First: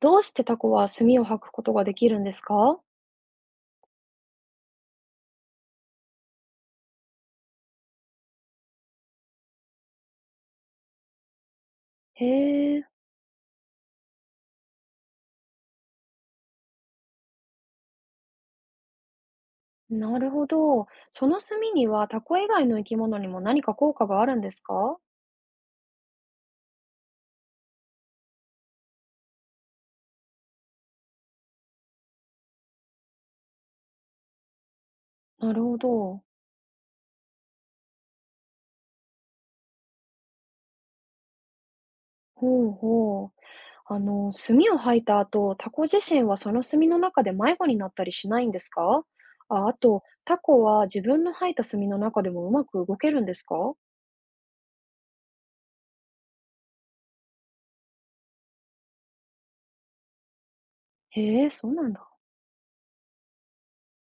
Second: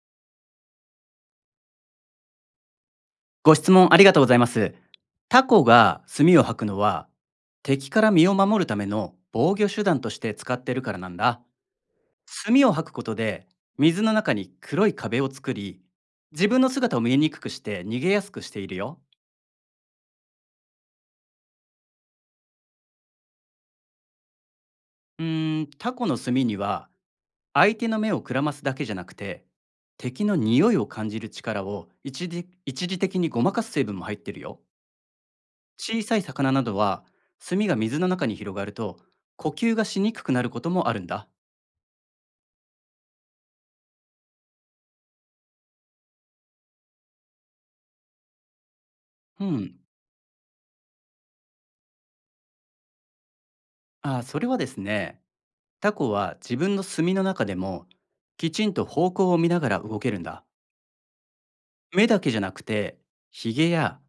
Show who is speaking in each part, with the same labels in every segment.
Speaker 1: どうしてタコは墨を吐くことができるんですか？
Speaker 2: ご質問ありがとうございます。タコが墨を吐くのは、敵から身を守るための防御手段として使ってるからなんだ。墨を
Speaker 1: へえ。
Speaker 2: 吐くことで、水の中に黒い壁を作り、自分の姿を見えにくくして逃げやすくしているよ。
Speaker 1: なるほど。その墨にはタコ以外の生き物にも何か効果があるんですか？
Speaker 2: タコの墨には、相手の目をくらますだけじゃなくて、敵の匂いを感じる力を一時的にごまかす成分も入ってるよ。
Speaker 1: なるほ
Speaker 2: 小さい
Speaker 1: ど。
Speaker 2: 魚などは、墨が水の中に広がると呼吸がしにくくなることもあるんだ。
Speaker 1: ほうほう。墨を吐いた後、タコ自身はその墨の中で迷子になったりしないんですか？
Speaker 2: う
Speaker 1: あ、あ
Speaker 2: ん。
Speaker 1: と、タコは自分の吐いた墨の中でもうまく動けるんですか？
Speaker 2: あ、それはですね、タコは自分の墨の中でも、きちんと方向を見ながら動けるんだ。
Speaker 1: へえ、そうなん
Speaker 2: 目
Speaker 1: だ。
Speaker 2: だけじゃなくて、ヒゲや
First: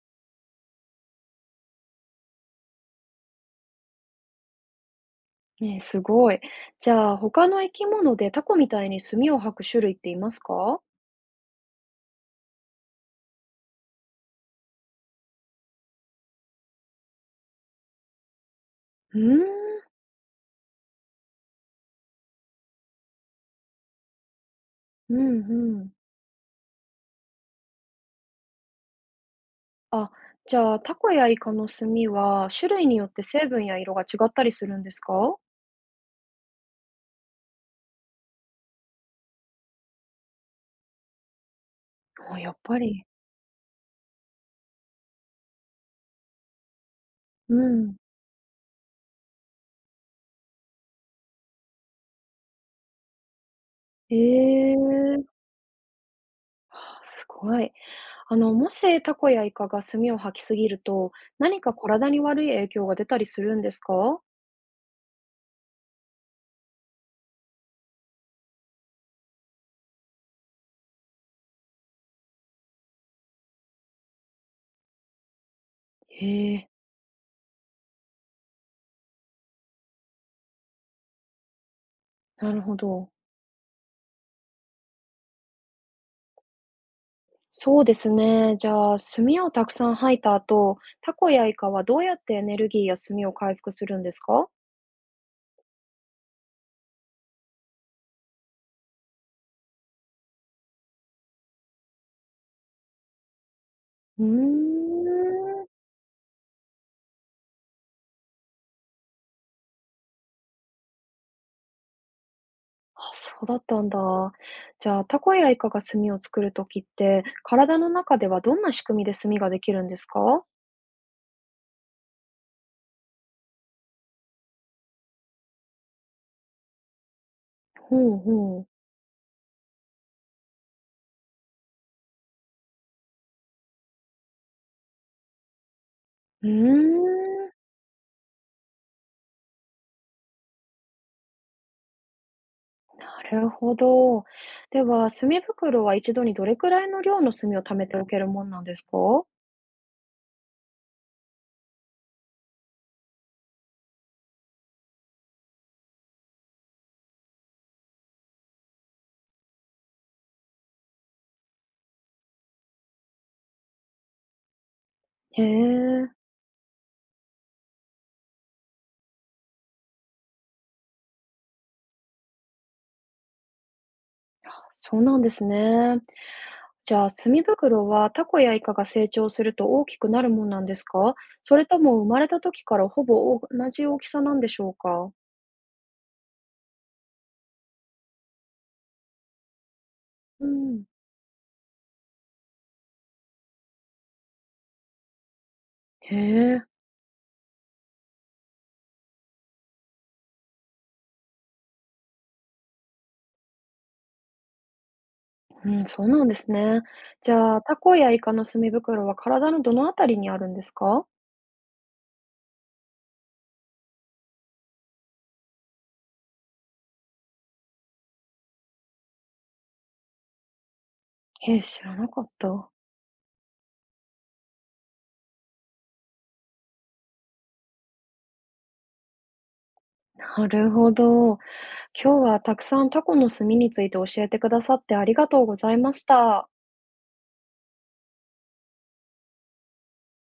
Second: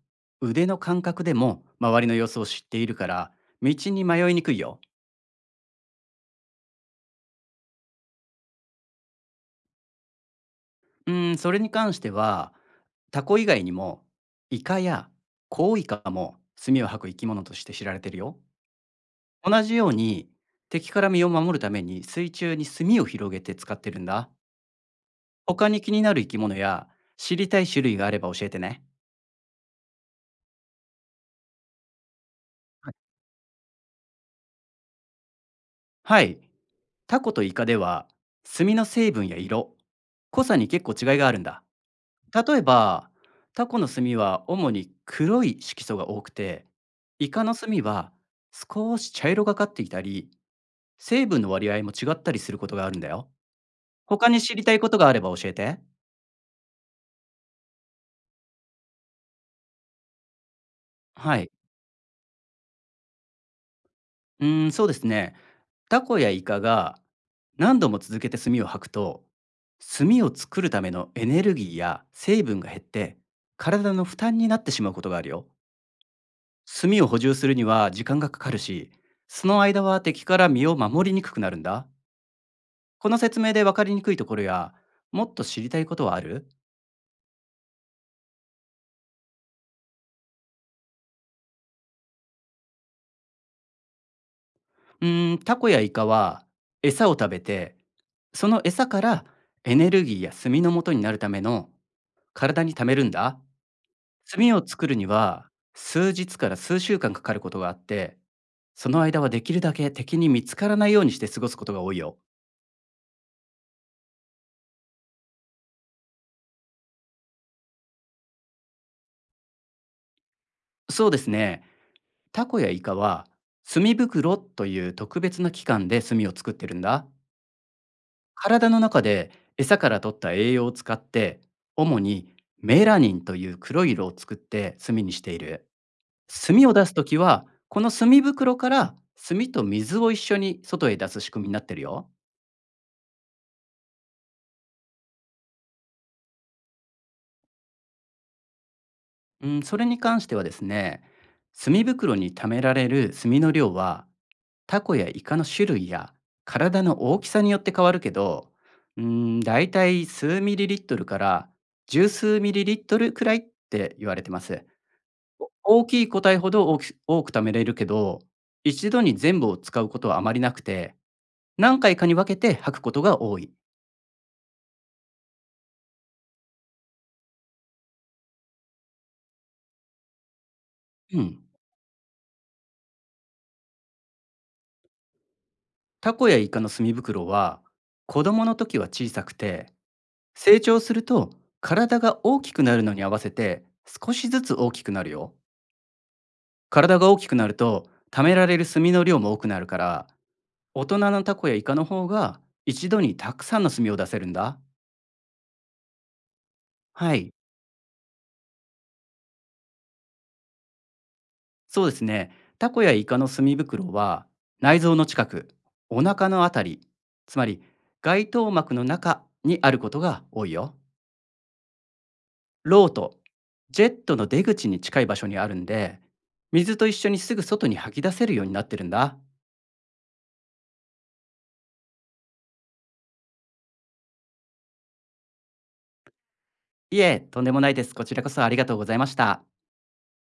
Speaker 2: 腕の感覚でも周りの様子を知っているから、道に迷いにくいよ。
Speaker 1: ねえ、すごい。じゃあ、他の生き物でタコみたいに墨を吐く種類っていますか？
Speaker 2: うん、それに関しては、タコ以外にもイカやコウイカも墨を吐く生き物として知られてるよ。
Speaker 1: うー
Speaker 2: 同じ
Speaker 1: ん。
Speaker 2: ように、敵から身を守るために水中に墨を広げて使ってるんだ。
Speaker 1: うん
Speaker 2: 他
Speaker 1: う
Speaker 2: に
Speaker 1: ん。
Speaker 2: 気になる生き物や知りたい種類があれば教えてね。
Speaker 1: あ、じゃあ、タコやイカの炭は、種類
Speaker 2: は
Speaker 1: によっ
Speaker 2: い
Speaker 1: て成分や色が違ったりするんですか？
Speaker 2: はい。タコとイカでは、墨の成分や色、濃さに結構違いがあるんだ。
Speaker 1: あ、やっ
Speaker 2: 例え
Speaker 1: ぱり。
Speaker 2: ば、タコの墨は主に黒い色素が多くて、イカ
Speaker 1: う
Speaker 2: の墨
Speaker 1: ん。
Speaker 2: は少し茶色がかっていたり、成分の割合も違ったりすることがあるんだよ。
Speaker 1: え
Speaker 2: 他に知りたいことがあれ
Speaker 1: え。
Speaker 2: ば教えて。
Speaker 1: あ、すごい。もしタコやイカが炭を吐きすぎると、
Speaker 2: はい。
Speaker 1: 何か体に悪い影響が出たりするんですか？
Speaker 2: うーん、そうですね。タコやイカが何度も続けて炭を吐くと、炭を作るためのエネルギーや成分が減って、体の負担になってしまうことがあるよ。
Speaker 1: へえ。
Speaker 2: 炭を補充するには時間がかかるし、その間は敵から身を守りにくくなるんだ。
Speaker 1: なるほど。
Speaker 2: この説明で分かりにくいところや、もっと知りたいことはある？
Speaker 1: そうですね。じゃあ、炭をたくさん吐いた後、タコやイカはどうやってエネルギーや炭を回復するんですか？
Speaker 2: タコやイカは餌を食べて、その餌からエネルギーや炭の元になるための体に貯めるんだ。
Speaker 1: うー
Speaker 2: 炭を作るには、
Speaker 1: ん。
Speaker 2: 数日から数週間かかることがあって、その間はできるだけ敵に見つからないようにして過ごすことが多いよ。
Speaker 1: あ、そうだったんだ。じゃあ、タコやイカが炭を作るときって、体の中ではどんな仕組みで炭ができるんですか？
Speaker 2: そうですね。タコやイカは、炭袋という特別な器官で炭を作ってるんだ。
Speaker 1: ほうほう。
Speaker 2: 体の中で餌から取った栄養を使って、主にメラニンという黒い色を作って炭にしている。
Speaker 1: うー
Speaker 2: 炭を出す
Speaker 1: ん、
Speaker 2: ときは、この炭袋から炭と水を一緒に外へ出す仕組みになってるよ。
Speaker 1: なるほど。では、炭袋は一度にどれくらいの量の炭を貯めておけるもんなんですか？
Speaker 2: うん、それに関してはですね、墨袋に貯められる墨の量は、タコやイカの種類や体の大きさによって変わるけど、うん、だいたい数ミリリットルから十数ミリリットルくらいって言われてます。
Speaker 1: へ
Speaker 2: 大きい
Speaker 1: え、
Speaker 2: 個体ほど多く貯めれるけど、一度に全部を使うことはあまりなくて、何回かに分けて吐くことが多い。
Speaker 1: そうなんですね。じゃあ、炭袋はタコやイカが成長すると大きくなるもんなんですか？
Speaker 2: うん、
Speaker 1: それとも生まれた時からほぼ同じ大きさなんでしょうか？
Speaker 2: タコやイカの墨袋は、子供の時は小さくて、
Speaker 1: う
Speaker 2: 成長
Speaker 1: ん。
Speaker 2: すると体が大きくなるのに合わせて少しずつ大きくなるよ。
Speaker 1: へ。
Speaker 2: 体が大きくなると貯められる炭の量も多くなるから、大人のタコやイカの方が一度にたくさんの炭を出せるんだ。
Speaker 1: うん、そうなんですね。
Speaker 2: は
Speaker 1: じ
Speaker 2: い。
Speaker 1: ゃあ、タコやイカの墨袋は体のどのあたりにあるんですか？
Speaker 2: そうですね。タコやイカの炭袋は、内臓の近く、お腹のあたり、つまり外頭膜の中にあることが多いよ。
Speaker 1: ええ、知らなかった。
Speaker 2: ロート、ジェットの出口に近い場所にあるんで、水と一緒にすぐ外に吐き出せるようになってるんだ。
Speaker 1: なるほど。今日はたくさんタコの墨について教えてくださってありがとうございました。
Speaker 2: いえ、とんでもないです。こちらこそありがとうございました。